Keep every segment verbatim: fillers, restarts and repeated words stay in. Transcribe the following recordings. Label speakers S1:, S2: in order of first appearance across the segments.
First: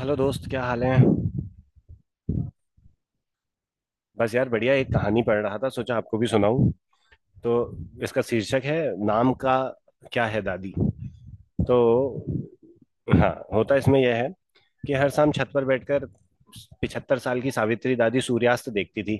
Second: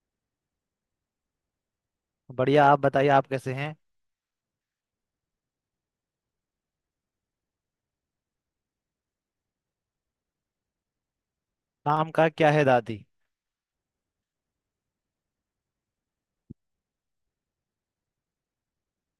S1: Hello दोस्त, क्या हाल है।
S2: बढ़िया। आप बताइए आप कैसे हैं।
S1: बस यार, बढ़िया। एक कहानी पढ़ रहा था, सोचा आपको भी सुनाऊं। तो इसका शीर्षक है, नाम का क्या है दादी। तो
S2: आम का क्या है दादी।
S1: हाँ, होता इसमें यह है कि हर शाम छत पर बैठकर पिछहत्तर साल की सावित्री दादी सूर्यास्त देखती थी।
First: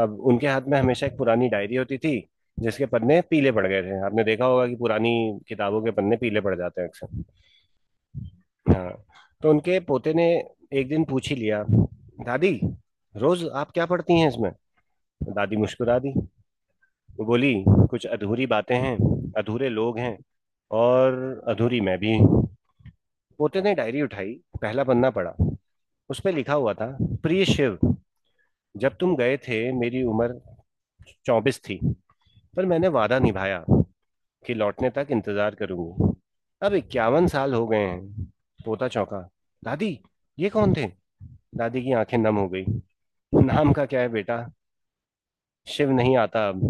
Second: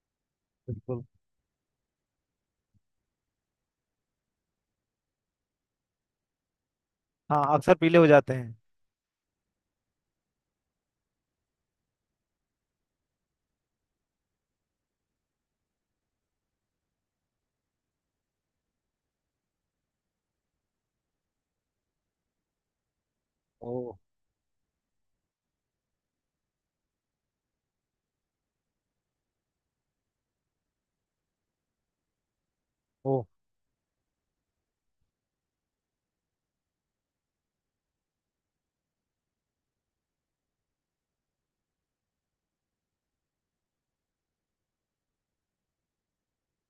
S1: अब उनके हाथ में
S2: बिल्कुल।
S1: हमेशा एक पुरानी डायरी होती थी जिसके पन्ने पीले पड़ गए थे। आपने देखा होगा कि पुरानी किताबों के पन्ने पीले पड़ जाते हैं अक्सर।
S2: हाँ अक्सर पीले हो जाते हैं।
S1: हाँ। तो उनके पोते ने एक दिन पूछ ही लिया, दादी रोज आप क्या पढ़ती हैं इसमें। दादी मुस्कुरा दी। वो बोली, कुछ अधूरी बातें हैं, अधूरे लोग हैं, और अधूरी मैं भी हूँ। पोते ने
S2: ओ।
S1: डायरी उठाई, पहला पन्ना पढ़ा। उस पर लिखा हुआ था, प्रिय शिव, जब तुम गए थे मेरी उम्र चौबीस थी, पर मैंने
S2: ओ।
S1: वादा निभाया कि लौटने तक इंतजार करूंगी। अब इक्यावन साल हो गए हैं। पोता चौंका, दादी ये कौन थे। दादी की आंखें नम हो गई। नाम का क्या है बेटा, शिव नहीं आता अब,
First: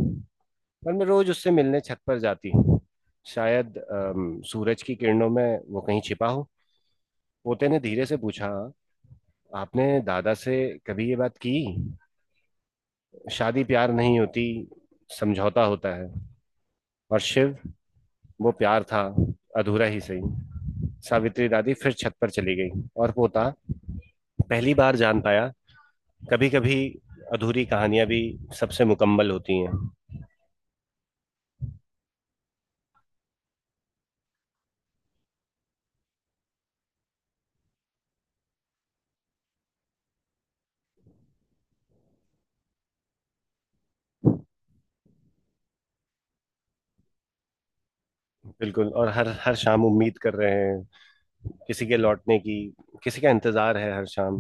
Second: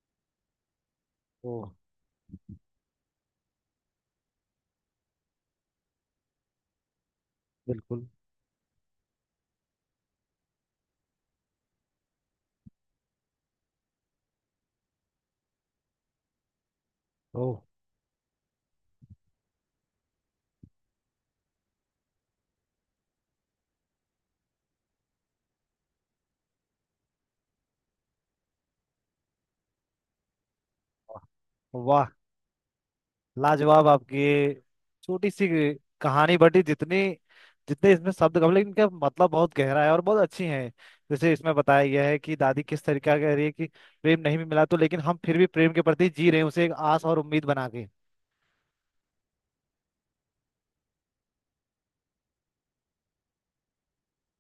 S1: पर मैं रोज उससे
S2: ओ।
S1: मिलने छत पर जाती। शायद अम, सूरज की किरणों में वो कहीं छिपा हो। पोते ने धीरे
S2: बिल्कुल।
S1: से पूछा, आपने दादा से कभी ये बात की। शादी प्यार नहीं होती, समझौता होता है। और
S2: ओ।
S1: शिव, वो प्यार था, अधूरा ही सही। सावित्री दादी फिर छत पर चली गई और पोता पहली बार जान पाया, कभी कभी अधूरी कहानियां भी सबसे मुकम्मल होती हैं।
S2: वाह। लाजवाब आपकी छोटी सी कहानी बटी जितनी जितने इसमें शब्द कम लेकिन इनका मतलब बहुत गहरा है और बहुत अच्छी है। जैसे इसमें बताया गया है कि दादी किस तरीका कह रही है कि प्रेम नहीं भी मिला तो लेकिन हम फिर भी प्रेम के प्रति जी रहे हैं उसे एक आस और उम्मीद बना के।
S1: बिल्कुल। और हर हर शाम उम्मीद कर रहे हैं किसी के लौटने की। किसी का इंतजार है हर शाम,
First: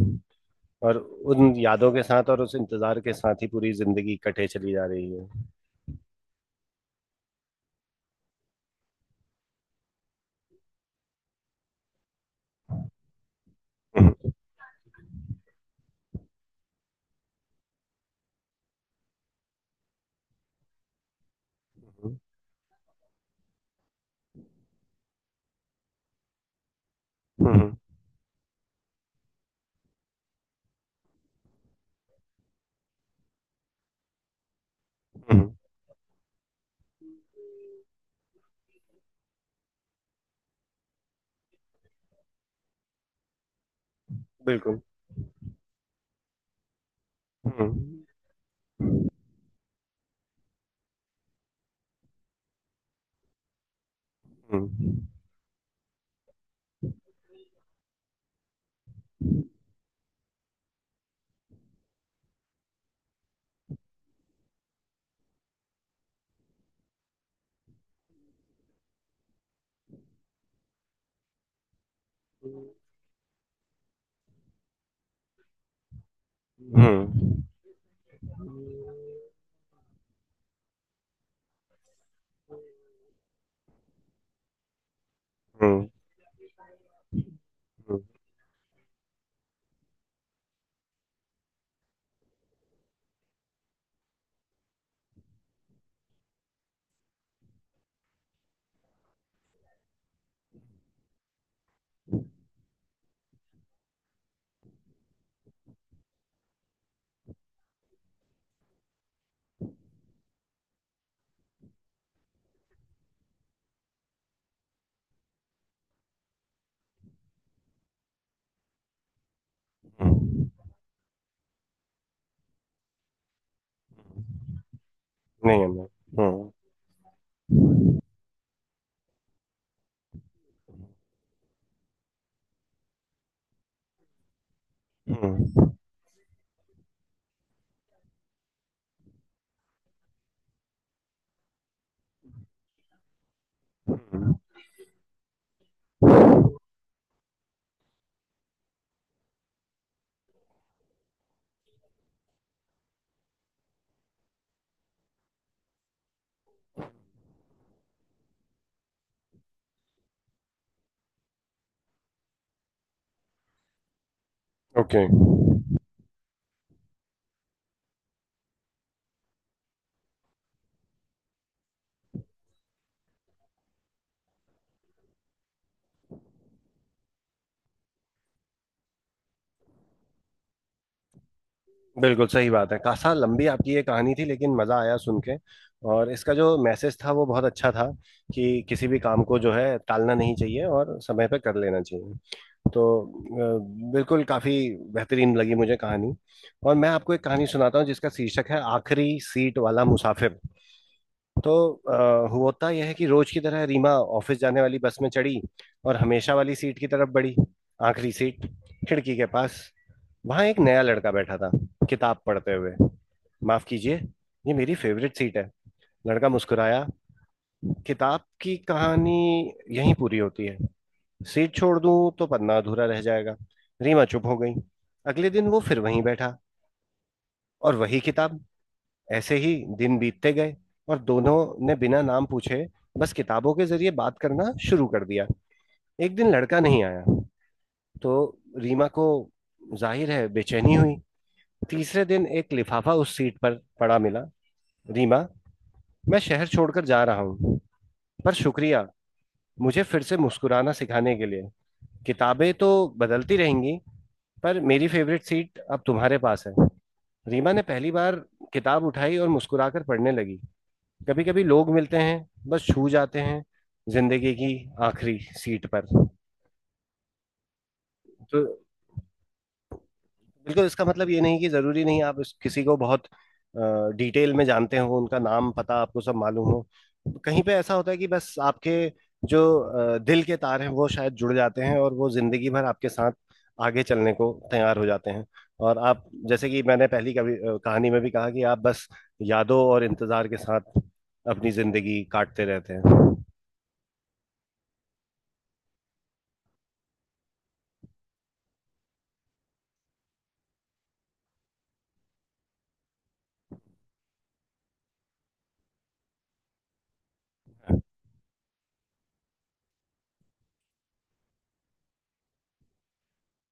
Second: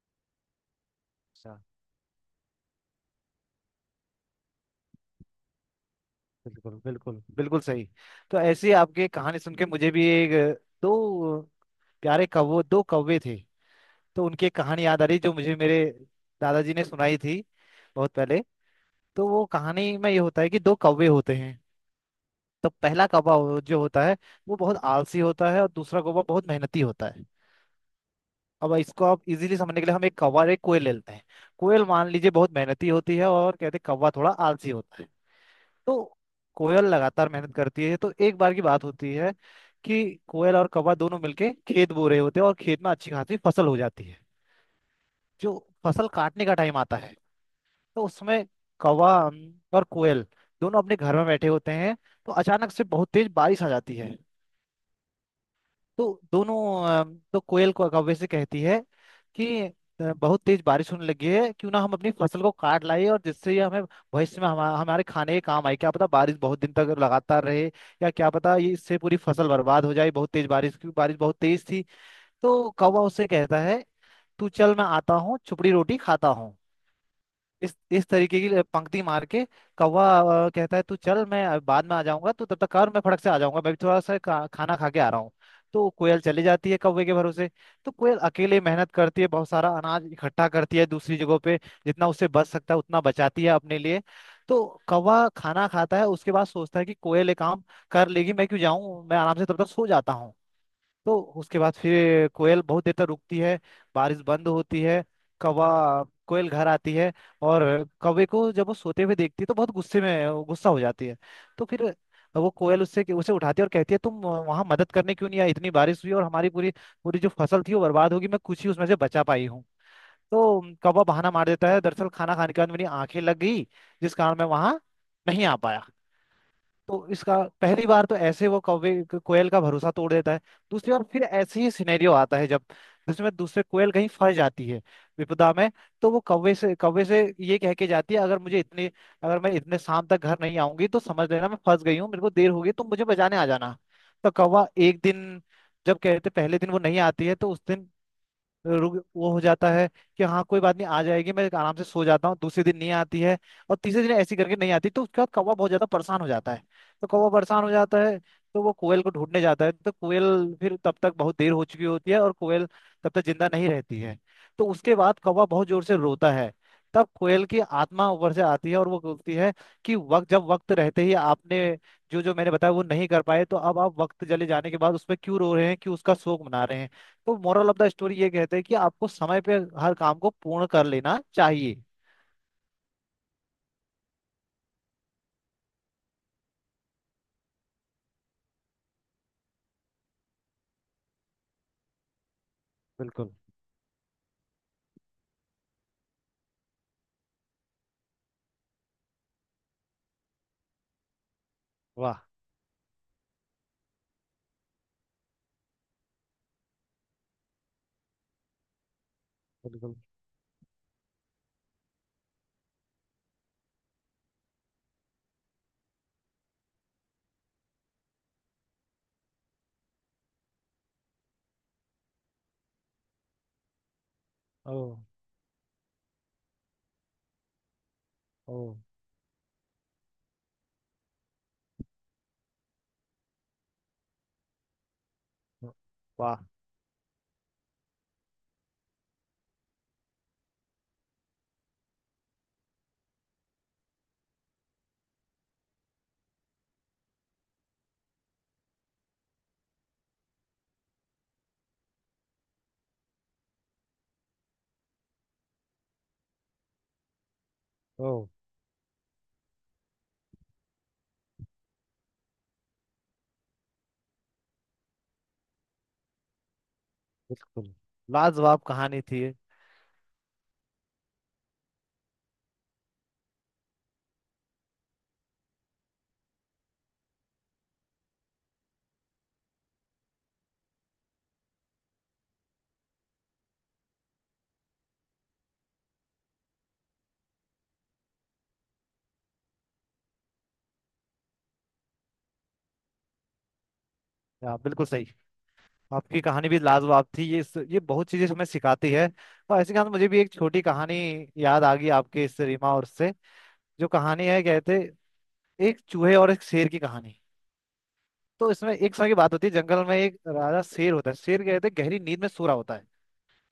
S1: और उन
S2: अच्छा।
S1: यादों के साथ और उस इंतजार के साथ ही पूरी जिंदगी कटे चली जा रही है।
S2: बिल्कुल बिल्कुल बिल्कुल सही। तो ऐसी आपकी कहानी सुन के मुझे भी एक दो प्यारे कौवे दो कौवे थे। तो
S1: हम्म।
S2: उनकी एक कहानी याद आ रही जो मुझे मेरे दादाजी ने सुनाई थी बहुत पहले। तो वो कहानी में ये होता है कि दो कौवे होते हैं। तो पहला कौवा हो- जो होता है वो बहुत आलसी होता है और दूसरा कौवा बहुत मेहनती होता है।
S1: हम्म। हम्म।
S2: अब इसको आप इजीली समझने के लिए हम एक कौवा और एक कोयल ले लेते हैं। कोयल मान लीजिए बहुत मेहनती होती है और कहते हैं कौवा थोड़ा आलसी होता है।
S1: हम्म।
S2: तो कोयल लगातार मेहनत करती है तो एक बार की बात होती है कि कोयल और कौवा दोनों मिलके खेत बो रहे होते हैं और खेत में अच्छी खासी फसल हो जाती है।
S1: बिल्कुल।
S2: जो फसल काटने का टाइम आता है।
S1: हम्म।
S2: तो उस समय कौवा अम, और कोयल दोनों अपने घर में बैठे होते हैं। तो अचानक से बहुत तेज बारिश आ जाती है।
S1: हम्म।
S2: तो दोनों अम, तो कोयल को कौवे से कहती है कि अ, बहुत तेज बारिश होने लगी है क्यों ना हम अपनी फसल को काट लाए और जिससे ये हमें भविष्य में हमा, हमारे खाने के काम आए क्या पता बारिश बहुत दिन तक लगातार रहे या क्या पता ये इससे पूरी फसल बर्बाद हो जाए बहुत तेज बारिश क्योंकि बारिश बहुत तेज थी। तो कौवा उससे कहता है तू चल मैं आता हूँ छुपड़ी रोटी खाता हूँ।
S1: हम्म।
S2: इस इस तरीके की पंक्ति मार के कौवा अ, कहता है तू चल मैं अ, बाद में आ जाऊंगा तू तब तक कर मैं फटक से आ जाऊंगा मैं भी थोड़ा सा खा, खाना खा के आ रहा हूँ।
S1: हम्म।
S2: तो कोयल चली जाती है कौवे के भरोसे। तो कोयल अकेले मेहनत करती है बहुत सारा अनाज इकट्ठा करती है दूसरी जगहों पे जितना उससे बच सकता है उतना बचाती है अपने लिए। तो कौवा खाना खाता है उसके बाद सोचता है कि कोयल ये काम कर लेगी मैं क्यों जाऊं मैं आराम से तब तक सो जाता हूँ। तो उसके बाद फिर कोयल बहुत देर तक रुकती है। बारिश बंद होती है। कौवा कोयल घर आती है और कौवे को जब वो सोते हुए देखती है तो बहुत गुस्से में गुस्सा हो जाती है। तो फिर वो कोयल उससे उसे उठाती है और कहती है तुम वहां मदद करने क्यों नहीं आई इतनी बारिश हुई और हमारी पूरी पूरी जो फसल थी वो बर्बाद होगी मैं कुछ ही उसमें से बचा पाई हूँ।
S1: हम्म।
S2: तो कौवा बहाना मार देता है दरअसल खाना खाने के बाद मेरी आंखें लग गई जिस कारण मैं वहां नहीं आ
S1: नहीं
S2: पाया।
S1: अन्ना। हम्म।
S2: तो इसका पहली बार तो ऐसे वो कौवे कोयल का भरोसा तोड़ देता है। दूसरी बार फिर ऐसे ही सिनेरियो आता है जब जिसमें दूसरे कोयल कहीं फंस जाती है विपदा
S1: हम्म।
S2: में। तो वो कौवे से कौवे से ये कह के जाती है अगर मुझे इतने अगर मैं इतने शाम तक घर नहीं आऊंगी तो समझ लेना मैं फंस गई हूँ मेरे को देर हो गई तो मुझे बचाने आ जाना। तो
S1: हम्म।
S2: कौवा एक दिन जब कहते पहले दिन वो नहीं आती है तो उस दिन रुक वो हो जाता है कि हाँ कोई बात नहीं आ जाएगी मैं आराम से सो जाता हूँ दूसरे दिन नहीं आती है और तीसरे दिन ऐसी करके नहीं आती तो उसके बाद कौवा बहुत ज्यादा परेशान हो जाता है। तो कौवा परेशान हो जाता है। तो वो कोयल को ढूंढने जाता है तो कोयल फिर तब तक बहुत देर हो चुकी होती है और कोयल तब तक जिंदा नहीं रहती है। तो उसके
S1: ओके।
S2: बाद कौवा बहुत जोर से रोता है। तब कोयल की आत्मा ऊपर से आती है और वो बोलती है कि वक्त जब वक्त रहते ही आपने जो जो मैंने बताया वो नहीं कर पाए तो अब आप वक्त चले जाने के बाद उस पर क्यों रो रहे हैं क्यों उसका शोक मना रहे हैं। तो मोरल ऑफ द स्टोरी ये कहते हैं कि आपको समय पे हर काम को पूर्ण कर लेना चाहिए।
S1: बिल्कुल सही बात है। कासा लंबी आपकी ये कहानी थी, लेकिन मजा आया सुन के। और इसका जो मैसेज था वो बहुत अच्छा था कि किसी भी काम को जो है टालना नहीं चाहिए और समय पे कर लेना चाहिए। तो
S2: बिल्कुल।
S1: अ, बिल्कुल काफी बेहतरीन लगी मुझे कहानी। और मैं आपको एक कहानी सुनाता हूँ जिसका शीर्षक है आखिरी सीट वाला मुसाफिर। तो
S2: वाह।
S1: अ, होता यह है कि रोज की तरह रीमा ऑफिस जाने वाली बस में चढ़ी और हमेशा वाली सीट की तरफ बढ़ी। आखिरी सीट, खिड़की के पास।
S2: बिल्कुल।
S1: वहां एक नया लड़का बैठा था, किताब पढ़ते हुए। माफ कीजिए, ये मेरी फेवरेट सीट है। लड़का मुस्कुराया, किताब की कहानी यहीं पूरी होती है, सीट छोड़ दूं तो पन्ना अधूरा रह जाएगा। रीमा चुप हो गई।
S2: ओ।
S1: अगले दिन वो फिर वहीं बैठा, और वही किताब।
S2: ओ।
S1: ऐसे ही दिन बीतते गए, और दोनों ने बिना नाम पूछे बस किताबों के जरिए बात करना शुरू कर दिया। एक दिन
S2: वाह।
S1: लड़का नहीं आया। तो रीमा को जाहिर है बेचैनी हुई। तीसरे दिन एक लिफाफा उस सीट पर पड़ा मिला। रीमा, मैं शहर छोड़कर जा रहा हूँ, पर शुक्रिया मुझे फिर से मुस्कुराना सिखाने के लिए। किताबें तो बदलती रहेंगी, पर मेरी फेवरेट सीट अब तुम्हारे पास है। रीमा ने पहली
S2: ओ।
S1: बार किताब उठाई और मुस्कुराकर पढ़ने लगी। कभी कभी लोग मिलते हैं, बस छू जाते हैं, जिंदगी की आखिरी सीट पर।
S2: बिल्कुल।
S1: तो
S2: लाजवाब कहानी थी ये।
S1: बिल्कुल, इसका मतलब ये नहीं कि जरूरी नहीं आप इस किसी को बहुत डिटेल में जानते हो, उनका नाम पता आपको सब मालूम हो। कहीं पे ऐसा होता है कि बस आपके जो अ, दिल के तार हैं वो शायद जुड़ जाते हैं और वो जिंदगी भर आपके साथ आगे चलने को तैयार हो जाते हैं। और आप जैसे कि मैंने पहली कवि अ, कहानी में भी कहा कि आप बस यादों और इंतजार के साथ अपनी जिंदगी काटते रहते हैं। हम्म।
S2: या, बिल्कुल सही। आपकी कहानी भी लाजवाब थी ये इस- ये बहुत चीजें हमें सिखाती है। और ऐसे के साथ मुझे भी एक छोटी कहानी याद आ गई आपके इस रीमा और से जो कहानी है कहते एक चूहे और एक शेर की कहानी। तो इसमें एक समय की बात होती है जंगल में एक राजा शेर होता है शेर कहते गहरी नींद में सो रहा होता है।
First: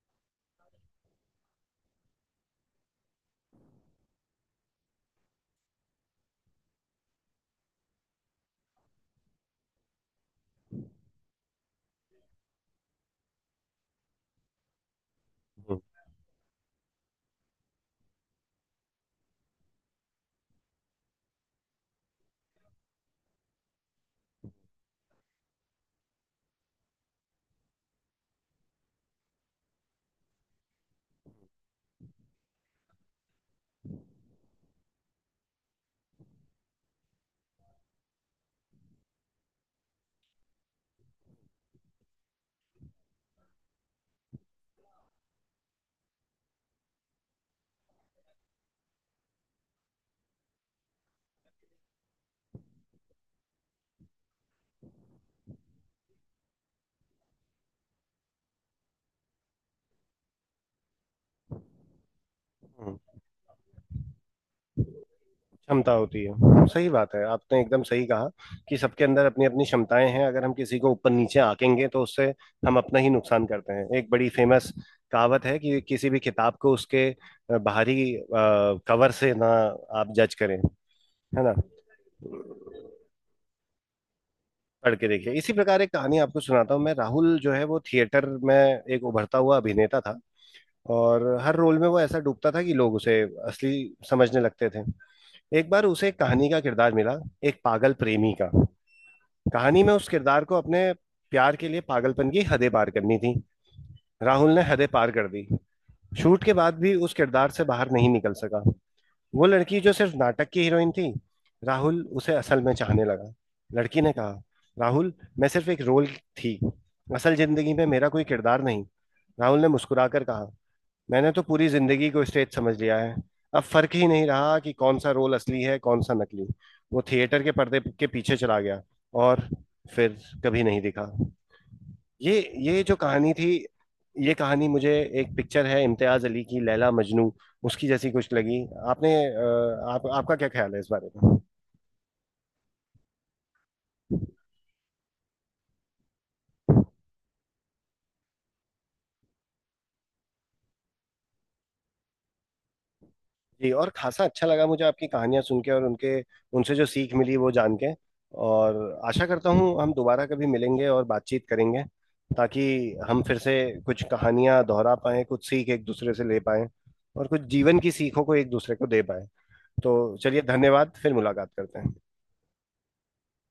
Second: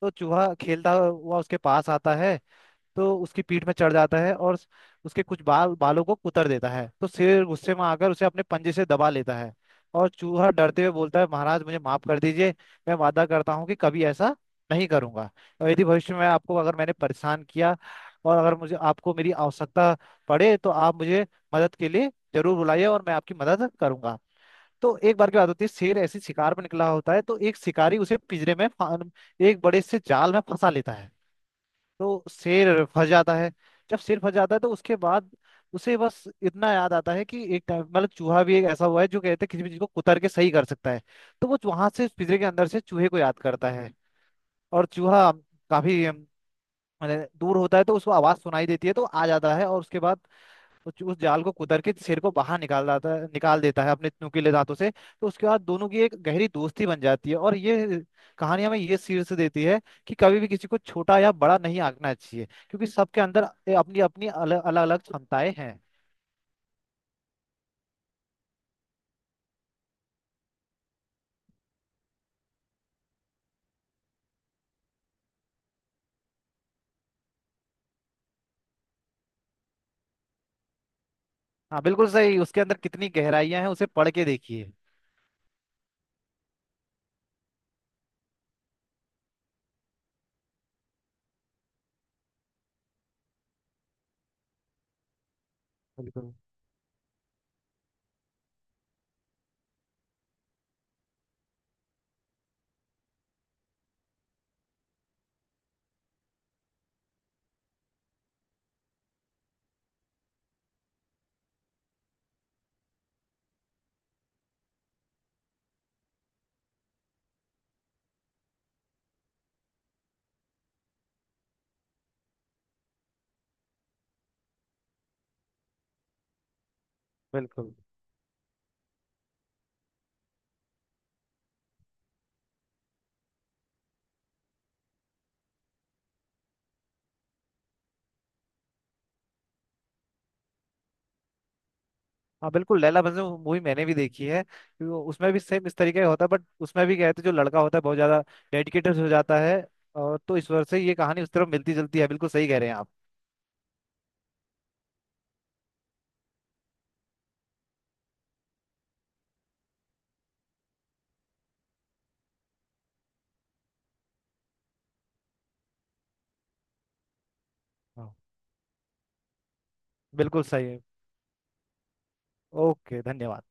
S2: तो चूहा खेलता हुआ उसके पास आता है तो उसकी पीठ में चढ़ जाता है और उसके कुछ बाल बालों को कुतर देता है तो शेर गुस्से में आकर उसे अपने पंजे से दबा लेता है। और चूहा डरते हुए बोलता है महाराज मुझे माफ कर दीजिए मैं वादा करता हूँ कि कभी ऐसा नहीं करूंगा। और यदि भविष्य में आपको अगर मैंने परेशान किया और अगर मुझे आपको मेरी आवश्यकता पड़े तो आप मुझे मदद के लिए जरूर बुलाइए और मैं आपकी मदद करूंगा। तो एक बार की बात होती है शेर ऐसी शिकार पर निकला होता है तो एक शिकारी उसे पिंजरे में फा- एक बड़े से जाल में फंसा लेता है। तो शेर फंस जाता है। जब शेर फंस जाता है तो उसके बाद उसे बस इतना याद आता है कि एक टाइम मतलब चूहा भी एक ऐसा हुआ है जो कहते हैं किसी भी चीज को कुतर के सही कर सकता है। तो वो वहां से पिंजरे के अंदर से चूहे को याद करता है। और चूहा काफी अम, मतलब दूर होता है तो उसको आवाज सुनाई देती है तो आ जाता है और उसके बाद उस उस जाल को कुतर के सिर को बाहर निकाल देता है निकाल देता है अपने नुकीले दांतों से तो उसके बाद दोनों की एक गहरी दोस्ती बन जाती है और ये कहानी हमें ये शीर्ष देती है कि कभी भी किसी को छोटा या बड़ा नहीं आंकना चाहिए क्योंकि
S1: हम्म।
S2: सबके अंदर ए- अपनी अपनी अलग अलग अलग क्षमताएं हैं।
S1: क्षमता होती है। सही बात है, आपने एकदम सही कहा कि सबके अंदर अपनी अपनी क्षमताएं हैं। अगर हम किसी को ऊपर नीचे आंकेंगे तो उससे हम अपना ही नुकसान करते हैं। एक बड़ी फेमस कहावत है कि किसी भी किताब को उसके अ, बाहरी कवर से ना आप जज करें, है ना।
S2: हाँ बिल्कुल सही उसके अंदर कितनी गहराइयां हैं उसे पढ़ के देखिए।
S1: पढ़ के देखिए। इसी प्रकार एक कहानी आपको सुनाता हूँ। मैं राहुल, जो है वो थिएटर में एक उभरता हुआ अभिनेता था, और हर रोल में वो ऐसा डूबता था कि लोग उसे असली समझने लगते थे। एक बार उसे एक
S2: बिल्कुल।
S1: कहानी का किरदार मिला, एक पागल प्रेमी का। कहानी में उस किरदार को अपने प्यार के लिए पागलपन की हदें पार करनी थी। राहुल ने हदें पार कर दी। शूट के बाद भी उस किरदार से बाहर नहीं निकल सका। वो लड़की जो सिर्फ नाटक की हीरोइन थी, राहुल उसे असल में चाहने लगा। लड़की ने कहा, राहुल, मैं सिर्फ एक रोल थी, असल जिंदगी में मेरा कोई किरदार नहीं। राहुल ने मुस्कुराकर कहा, मैंने तो पूरी जिंदगी को स्टेज समझ लिया है, अब फर्क ही नहीं रहा कि कौन सा रोल असली है कौन सा नकली। वो थिएटर के
S2: बिल्कुल।
S1: पर्दे के पीछे चला गया और फिर कभी नहीं दिखा। ये ये जो कहानी थी, ये कहानी मुझे एक पिक्चर है, इम्तियाज अली की लैला मजनू, उसकी जैसी कुछ लगी। आपने अ, आप आपका क्या ख्याल है इस बारे में।
S2: हाँ बिल्कुल लैला मजनू मूवी मैंने भी देखी है। वो- उसमें भी सेम इस तरीके का होता है बट उसमें भी कहते जो लड़का होता है बहुत ज्यादा डेडिकेटेड हो जाता है। और तो ईश्वर से ये कहानी उस तरफ मिलती जुलती है बिल्कुल सही कह रहे हैं आप।
S1: जी, और खासा अच्छा लगा मुझे आपकी कहानियां सुन के, और उनके उनसे जो सीख मिली वो जान के। और आशा करता हूँ हम दोबारा कभी मिलेंगे और बातचीत करेंगे, ताकि हम फिर से कुछ कहानियां दोहरा पाएं, कुछ सीख एक दूसरे से ले पाएं, और कुछ जीवन की
S2: हाँ
S1: सीखों को एक दूसरे को दे पाएं। तो चलिए,
S2: बिल्कुल सही है।
S1: धन्यवाद, फिर मुलाकात करते हैं।
S2: ओके धन्यवाद।